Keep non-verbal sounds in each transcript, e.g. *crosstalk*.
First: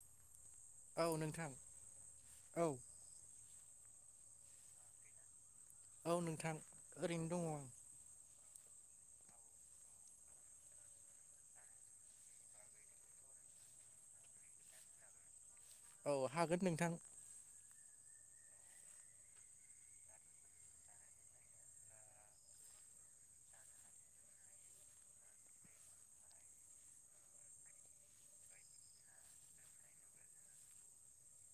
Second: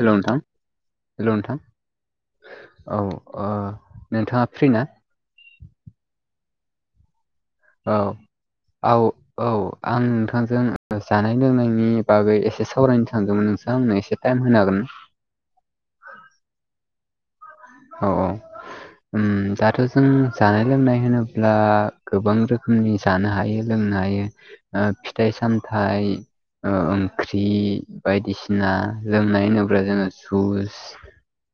हेल' नोंथां हेल' नोंथां औ अ नोंथाङा फ्रि ना? औ नोंथां ओरैनो दङ आं। औ आव औ आं नोंथांजों जानाय लोंनायनि बागै एसे सावरायनो सानदोंमोन नोंथाङा आंनो एसे टाइम होनो हागोनना? औ हागोन नोंथां। औ औ दाथ' जों जानाय लोंनाय होनोब्ला गोबां रोखोमनि जानो हायो लोंनो हायो ओ फिथाइ सामथाइ ओंख्रि बायदिसिना लोंनाय होनोब्ला जोङो जुइस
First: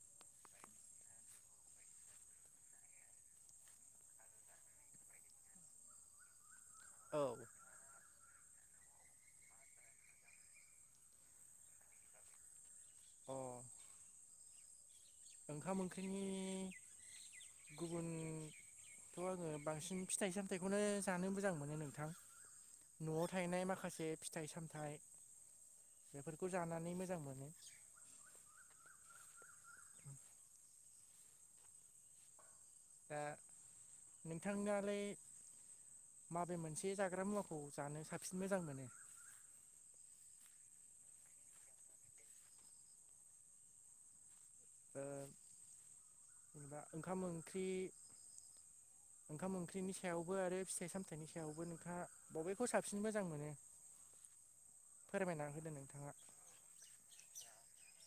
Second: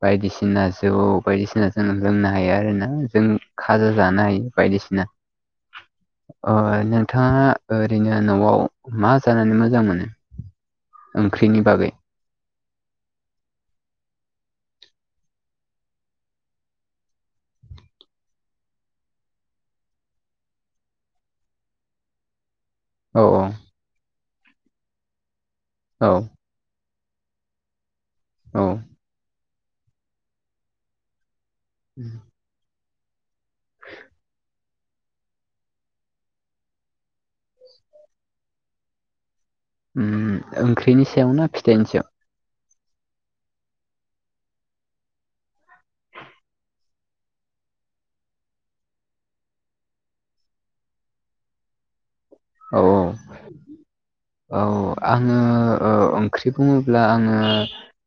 बायदिसिना जौ बायदिसिना जों लोंनो हायो आरोना जों खाजा जानो हायो बायदिसिना अ औ नोंथाङा ओरैनो न'आव मा जानानै मोजां मोनो ओंख्रिनि बागै? अ' ओंखाम ओंख्रिनि गुबुन थ' आङो बांसिन फिथाइ सामथाइखौनो जानो मोजां मोनो नोंथां। औ न'आव थानाय माखासे फिथाइ सामथाइ औ बेफोरखौ जानानै मोजां मोनो। औ *inaudible* *inaudible* दा नोंथांनालाय माबे मोनसे जाग्रा मुवाखौ जानो साबसिन मोजां मोनो? उम ओंख्रिनि सायाव ना फिथाइनि सायाव? ओ ओंखाम ओंख्रि ओंखाम ओंख्रिनि सायावबो आरो फिथाइ सामथाइनि सायावबो नोंथाङा बबेखौ औ साबसिन मोजां मोनो औ आङो फोरमायना होदो ओ नोंथाङा ओंख्रि बुङोब्ला आङो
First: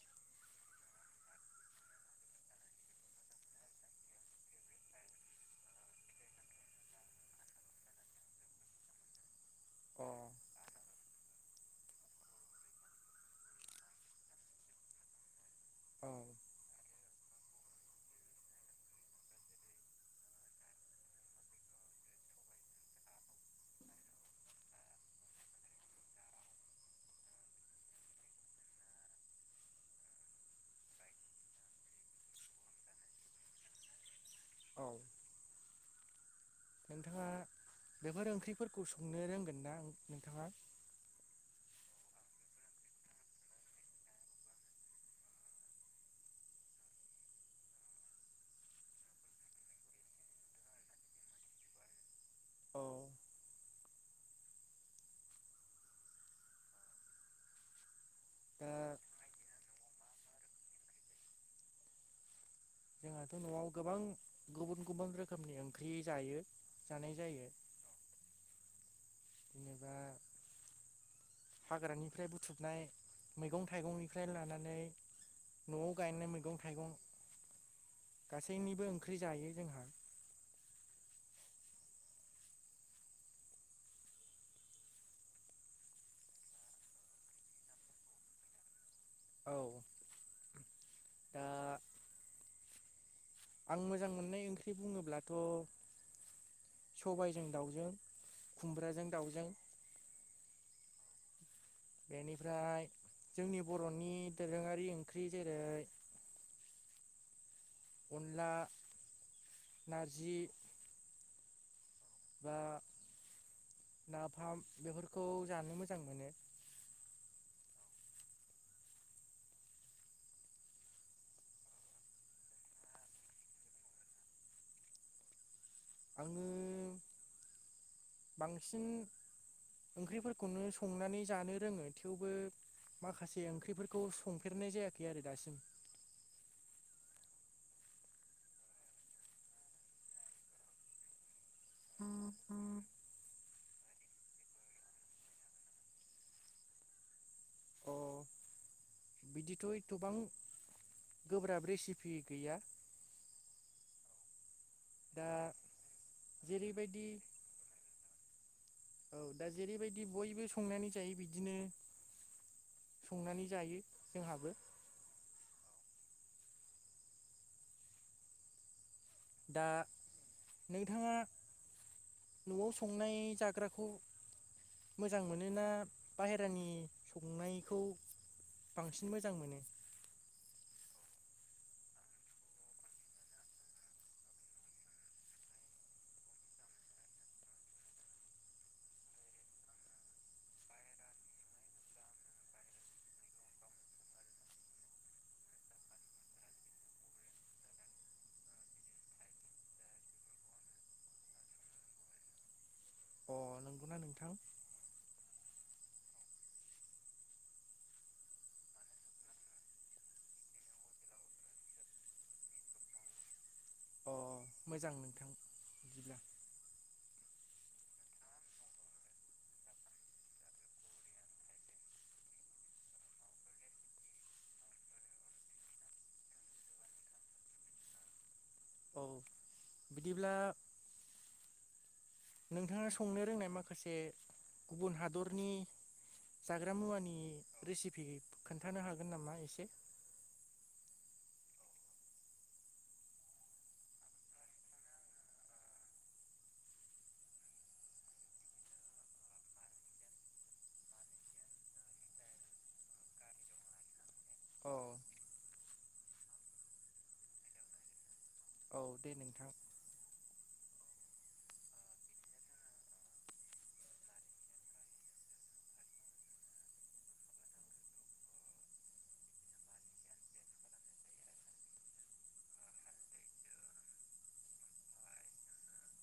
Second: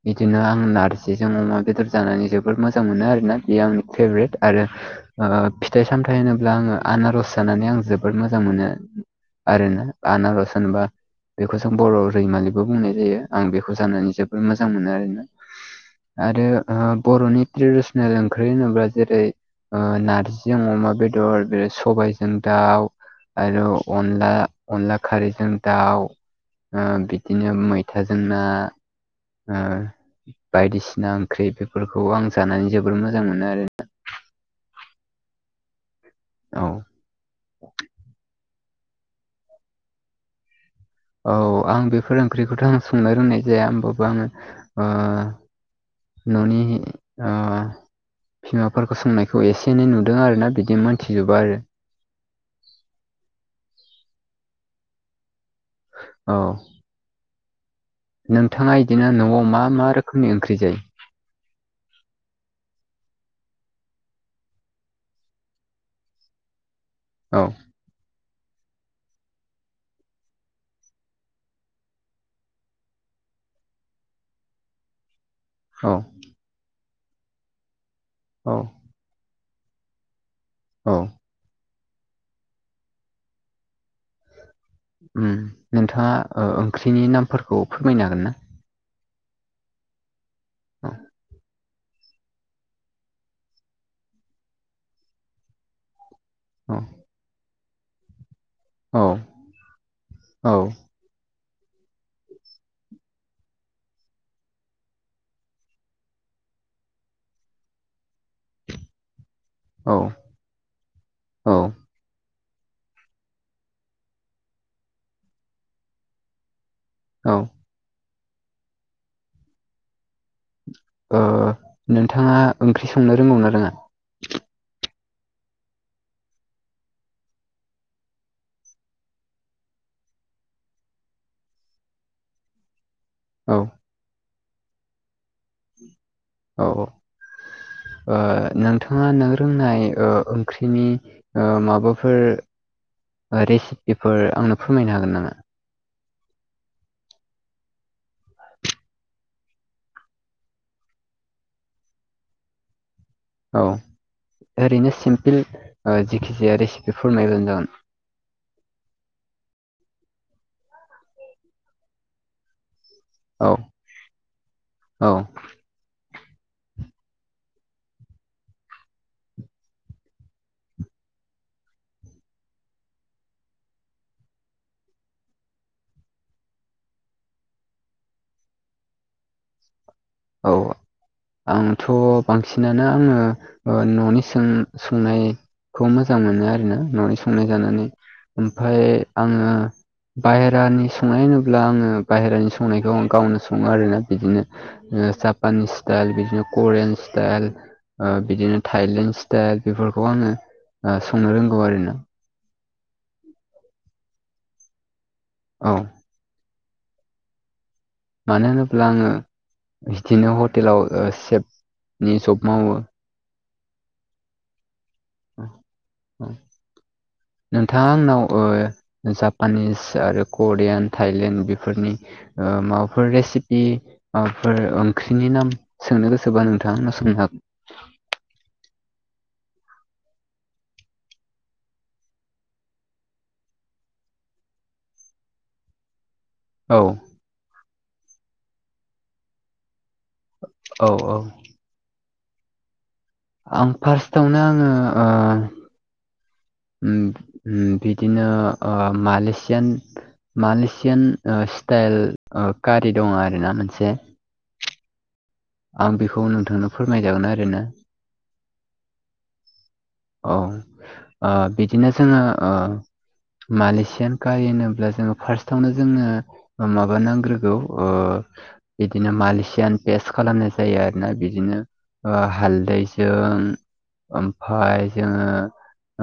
बिदिनो आं नारजिजों अमा बेदर जानानै जोबोर मोजां मोनो आरोना बेयो आंनि फेभरेट आरो ओ फिथाइ सामथाइ होनोब्ला आङो आनारस जानानै आं जोबोद मोजां मोनो। आरो ना अ आनारस होनबा बेखौ जों बर' रैमालिबो बुंनाय जायो आं बेखौ जानानै जोबद मोजां मोनो आरो ना औ आरो बर'नि ट्रेडिसनेल ओंख्रि होनोब्ला जेरै ओ नारजिजों अमा बेदर सबायजों दाउ आरो अनला अनला खारैजों दाउ ओ बिदिनो मैथाजों ना ओ बायदिसिना ओंख्रि बेफोरखौ आं जानानै जोबोर मोजां मोनो आरोना। औ औ नोंथाङा बेफोर ओंख्रिफोरखौ संनो रोंगोन ना नोंथाङा? औ आं बेफोर ओंख्रिखौथ' आं संनो रोंनाय जाया होमबाबबो आङो न'नि ओ बिमाफोरखौ सोंनायखौ एसे एनै नुदों आरोना बिदि मोनथिजोबा आरो औ औ दा नोंथाङा बिदिनो न'आव मा मा रोखोमनि ओंख्रि जायो? जोंहाथ' न'आव गोबां गुबुन गुबुन रोखोमनि ओंख्रि जायो जानाय औ जायो। जेनेबा हाग्रानिफ्राय बुथुबनाय मैगं थाइगंनिफ्राय लानानै न'आव औ गायनाय मैगं थाइगं औ गासैनिबो ओंख्रि जायो जोंहा। औ उम नोंथाङा ओ ओंख्रिनि नामफोरखौ फोरमायनो हागोन ना? औ दा आं मोजां मोननाय ओंख्रि बुङोब्लाथ' *inaudible* सबायाइजों दाउजों औ खुमब्राजों दाउजों औ बेनिफ्राय जोंनि बर'नि दोरोङारि ओंख्रि जेरै अनला औ नारजि बा नाफाम बेफोरखौ जानो मोजां मोनो औ नोंथाङा ओंख्रि संनो रोंगौ ना रोङा? आङो बांसिन ओंख्रिफोरखौनो संनानै जानो रोङो थेवबो माखासे औ ओंख्रिफोरखौ संफेरनाय जायाखै आरो दासिम। औ औ नोंथाङा नों रोंनाय ओंख्रिनि माबा माबाफोर रेसिपिफोर आंनो फोरमायनो हागोन नामा? अ बिदिथ' एथ'बां गोब्राब रेसिपि गैया औ ओरैनो दा सिम्पोल जखिजाया जेरैबायदि रेसिपिफोर नायब्लानो जागोन औ दा जेरैबायदि बयबो संनानै जायो बिदिनो संनानै औ जायो जोंहाबो औ। दा नोंथाङा न'आव संनाय जाग्राखौ मोजां मोनोना बाहेरानि संनायखौ बांसिन मोजां मोनो औ। आंथ' बांसिनानो आंङो न'नि सों संनाय खौ मोजां मोनो आरोना न'नि संनाय जानानै ओमफाय आङो बाहहेरानि संनाय होनोब्ला आंङो बाहहेरानि संनायखौ आं गावनो संङो आरोना बिदिनो जापानिस स्टाइल बिदिनो करियान स्टाइल ओ बिदिनो थायलेण्ड स्टाइल बेफोरखौ आङो ओ संनो रोंगौ आरो ना अ नंगौना नोंथां औ मानो होनोब्ला आङो बिदिनो हटेलाव सेफनि जब मावो अ मोजां नों नोंथाङा आंनाव ओ जापानिस आरो करियान थाइलेण्ड बेफोरनि ओ माबाफोर रेसिपि फोर ओंख्रिनि नाम सोंनो गोसोबा नोंथां सोंनो हागोन। औ बिदिब्ला नोंथाङा संनो रोंनाय माखासे गुबुन हादरनि जाग्रा औ मुवानि रेसिपि खोन्थानो हागोन नामा एसे? औ औ। आं फार्स्टआवनो आंङो ओ उम उम बिदिनो ओ मालेसियान मालेसियान ओ स्टाइल ओ कारि दङ' आरोना मोनसे अ आं बेखौ नोंथांनो फोरमायजागोन आरोना। औ दे नोंथां। औ ओ बिदिनो जोङो ओ मालेसियान कारि होनोब्ला जोङो फार्स्टआवनो जोङो माबा नांग्रोगौ ओ बिदिनो मालिसियान पेस्त खालामनाय जायो आरोना बिदिनो ओ हालदैजों ओमफाय जोङो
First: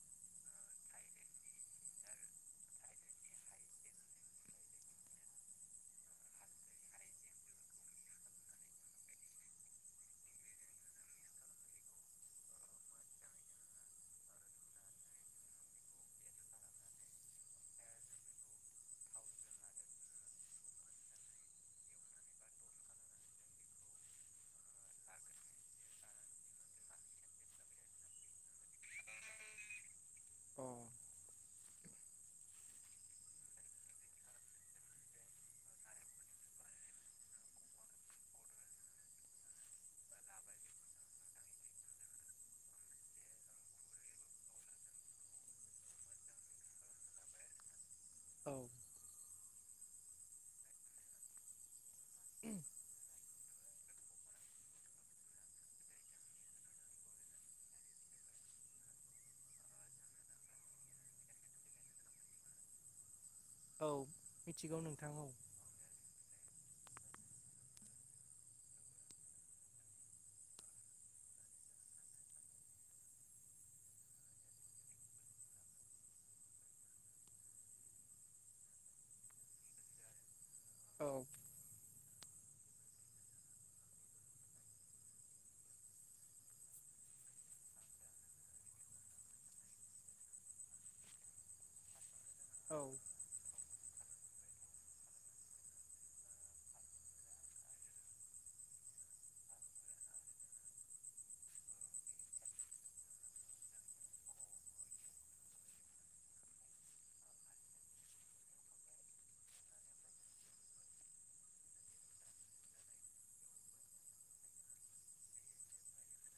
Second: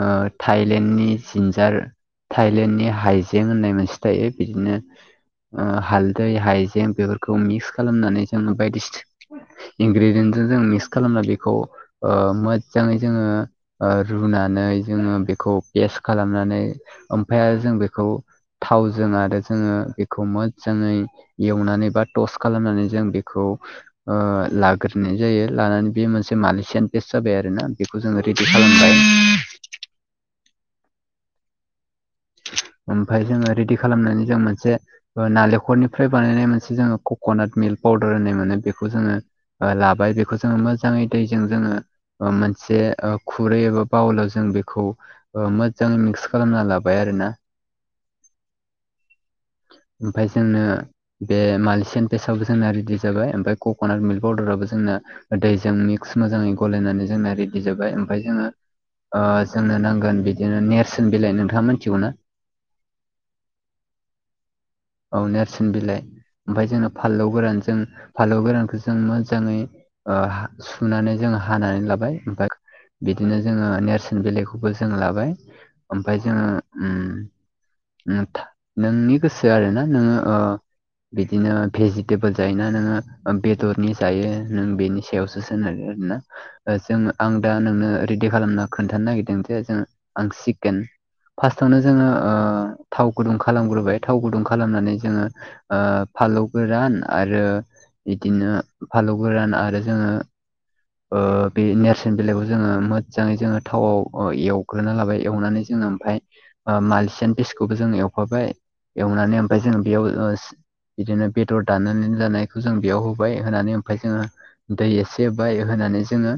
ओ थाइलेण्डनि जिन्जार थाइलेण्डनि हाइजें होननाय मोनसे थायो बिदिनो ओ हालदै हायजें बेफोरखौ मिक्स खालामनानै जोङो बायदि इंग्रिजोंसो जों मिक्स खालामना बेखौ ओ मोजाङै जोङो ओ रुनानै जोङो बेखौ पेस खालामनानै ओमफाय आरो जों बेखौ थावजों आरो जोङो बेखौ मोजाङै एवनानै बा टस खालामनानै जों बेखौ ओ लाग्रोनाय जायो लानानै बे मोनसे मालिसियान पेस्ट जाबाय आरो ना बेखौ जोङो रेदि खालामबाय। अ' ओमफाय जोङो रेडि खालामनानै जों मोनसे नालेंखरनिफ्राय बानायनाय मोनसे जोङो कक'नाट मिल्क पाउदार होननाय मोनो बेखौ जोङो ओ लाबाय बेखौ जोङो मोजाङै दैजों जोङो ओ मोनसे ओ खुरै एबा बाउलाव जों बेखौ मोजाङै मिक्स खालामना ला बाय आरोना औ ओमफाय जोंनो बे मालसियान पेस्ट आबो जोंना रेडि जाबाय ओमफाय कक'नाट मिल्क पाउदाराबो जोंना दैजों मिक्स मोजाङै गलायनानै जोंना रेडि जाबाय ओमफाय जोङो ओ जोंनो नांगोन बिदिनो नेरसोन बिलाइ नोंथाङा मिथिगौ ना। औ मिथिगौ नोंथां औ। सोन बिलाइ ओमफाय जोंङो फानलौ गोरान जों फानलौ गोरानखौ जों मोजाङै ओ सुनानै जोङो हानानै लाबाय ओमफाय बिदिनो जोङो नेरसोन बिलाइखौबो जों लाबाय ओमफाय जोङो उम नोंनि गोसो आरो ना नोंङो ओ औ बिदिनो भेजिटेबोल जायोना नोंङो बेदरनि जायो नों बेनि सायावसो सोनारो आरोना। जों आं दा नोंनो रेडि खालामना खोन्थानो नागिरदों जे जों आं चिकेन फार्स्टावनो जोङो ओ औ थाव गुदुं खालामग्रोबाय थाव गुदुं खालामनानै जोङो ओ फालौ गोरान आरो बिदिनो फालौ गोरान आरो जोङो ओ बे नेरसोन बिलाइखौ जोङो मोजाङै जोङो थावआव ओ एव *unintelligible* लाबाय एवनानै जो ओमफाय ओ मालिसियान पिसखौबो जों एवफाबाय एवनानै ओमफाय जों बेयाव बिदिनो बेदर दाननानै लानायखौ जों बेयाव होबाय होनानै ओमफाय जोंङो दै एसे होबाय होनानै जोंङो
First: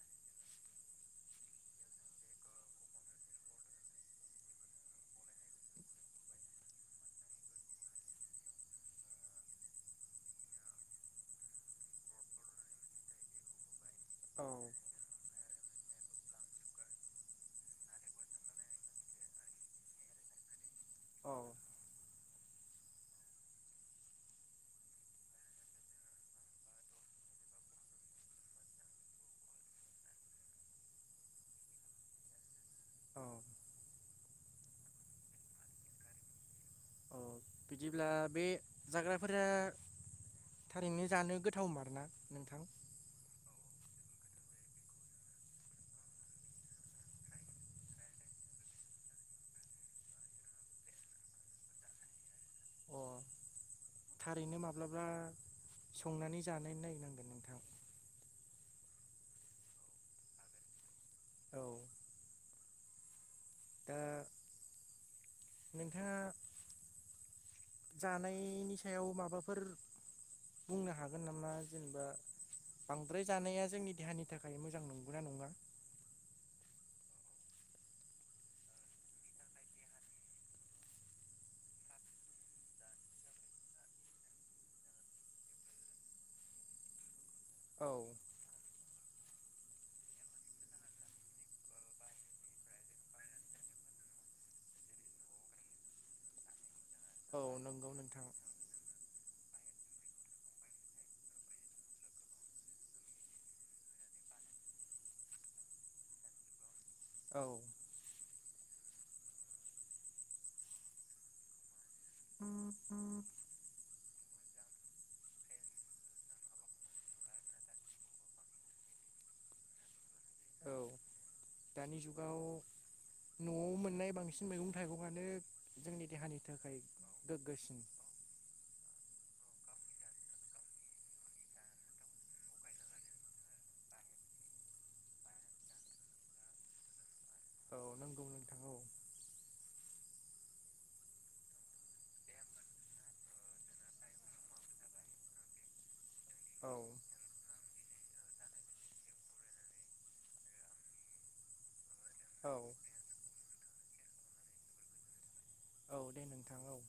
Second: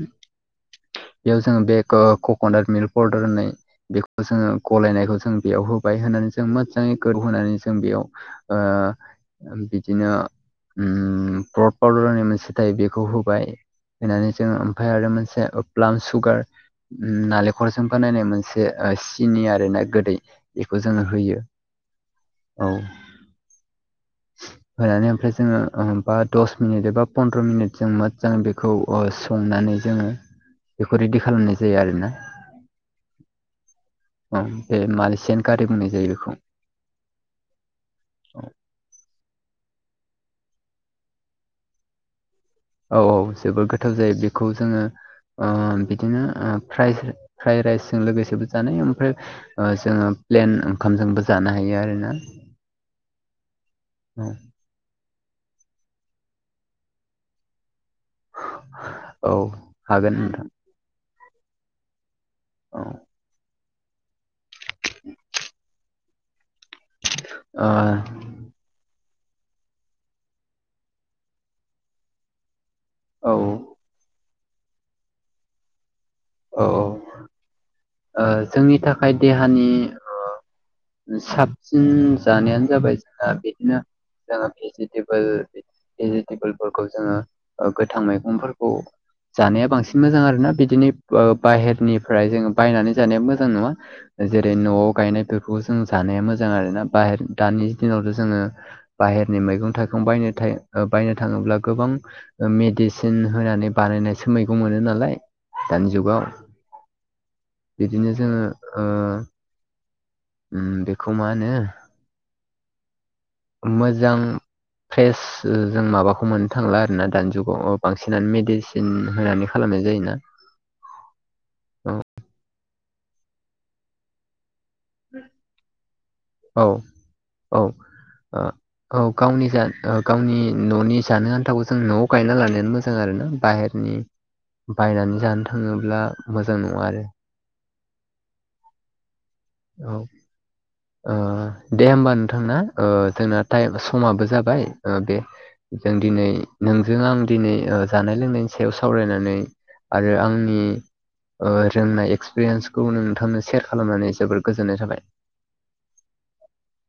बेयाव जोंङो बे ओ कक'नाट मिल्क पाउदार होननाय बेखौ जोंङो गलायनायखौ जों बेयाव होबाय होननानै जों मोजाङै गोदौहोनानै जों बेयाव ओ बिदिनो उम *unintelligible* होननाय मोनसे थायो बेखौ होबाय। होनानै जोङो ओमफाय आरो मोनसे ब्लाम सुगार नालेंखलजों बानायनाय मोनसे ओ सिनि आरोना गोदै बेखौ जोंङो होयो औ। होनानै ओमफ्राय जोंङो बा दस मिनिट एबा पन्द्र मिनिट जों मोजां बे खौ ओ संनानै जोङो बेखौ रेडि खालामनाय जायो आरोना। औ अ बे मालिसियान गारि बुंनाय जायो बेखौ। औ बिदिब्ला औ बे जाग्राफोरा थारैनो जानो गोथावमारना नोंथां? औ औ जोबोर गोथाव जायो बेखौ जोंङो ओ बिदिनो फ्राइ फ्राइ राइसजों लोगोसेबो जानाय ओमफ्राय जोंङो प्लेन ओंखामबो जानो हायो आरोना। अ। थारैनो माब्लाबा संनानै जानाय नायनांगोन नोंथां। औ हागोन नोंथां। औ। औ। दा नोंथाङा ओ जानायनि सायाव माबाफोर बुंनो हागोन नामा जेनेबा बांद्राय ओ जानाया जोंनि देहानि थाखाय मोजां नंगौना नङा? औ ओ जोंनि थाखाय देहानि ओ साबसिन जानायानो जाबाय जोंहा बिदिनो जोङो भेजिटेबोल भेजिटेबोलफोरखौ जोङो ओ औ गोथां मैगंफोरखौ जानाया बांसिन मोजां आरोना बिदिनि ओ बाहेरनिफ्राय जोङो बायनानै जानाया मोजां नङा। जेरै न'आव गायनायफोरखौ जों जानाया मोजां आरोना बाहेर औ दानि नंगौ दिनावथ' नोंथां जोङो बाहेरनि मैगं थाइगं बायनो थाय बायनो थांङोब्ला गोबां ओ मेडिसिन होनानै बानायनायसो मैगं मोनो नालाय। दानि जुगाव औ। बिदिनो जोङो ओ उम बेखौ मा होनो *inaudible* मोजां फ्रेस जों माबाखौ मोननो थांला आरोना दानि जुगाव बांसिनानो मेडिसि सिन होनानै खालामनाय जायोना। औ। औ दानि जुगाव न'आव मोननाय बांसिन मैगं थाइगङानो जोंनि देहानि औ थाखाय औ गोग्गोसिन ओ औ गावनि जा गा गावनि न'नि जानो आन्थाखौ जों न'आव गायना लानायानो मोजां आरोना बाहेर नि बायनानै जानो थाङोब्ला मोजां नङा आरो। औ नंगौ नोंथां औ। औ। ओ दे होमबा नोंथांना ओ जोंना टाइ समाबो जाबाय ओ बे जों दिनै औ नोंजों आं दिनै ओ जानाय लोंनायनि सायाव सावरायनानै आरो आंनि ओ रोंनाय औ एक्सपिरियेन्सखौ नोंथांनो सेयार खालामनानै जोबोर गोजोननाय थाबाय। औ दे नोंथां औ।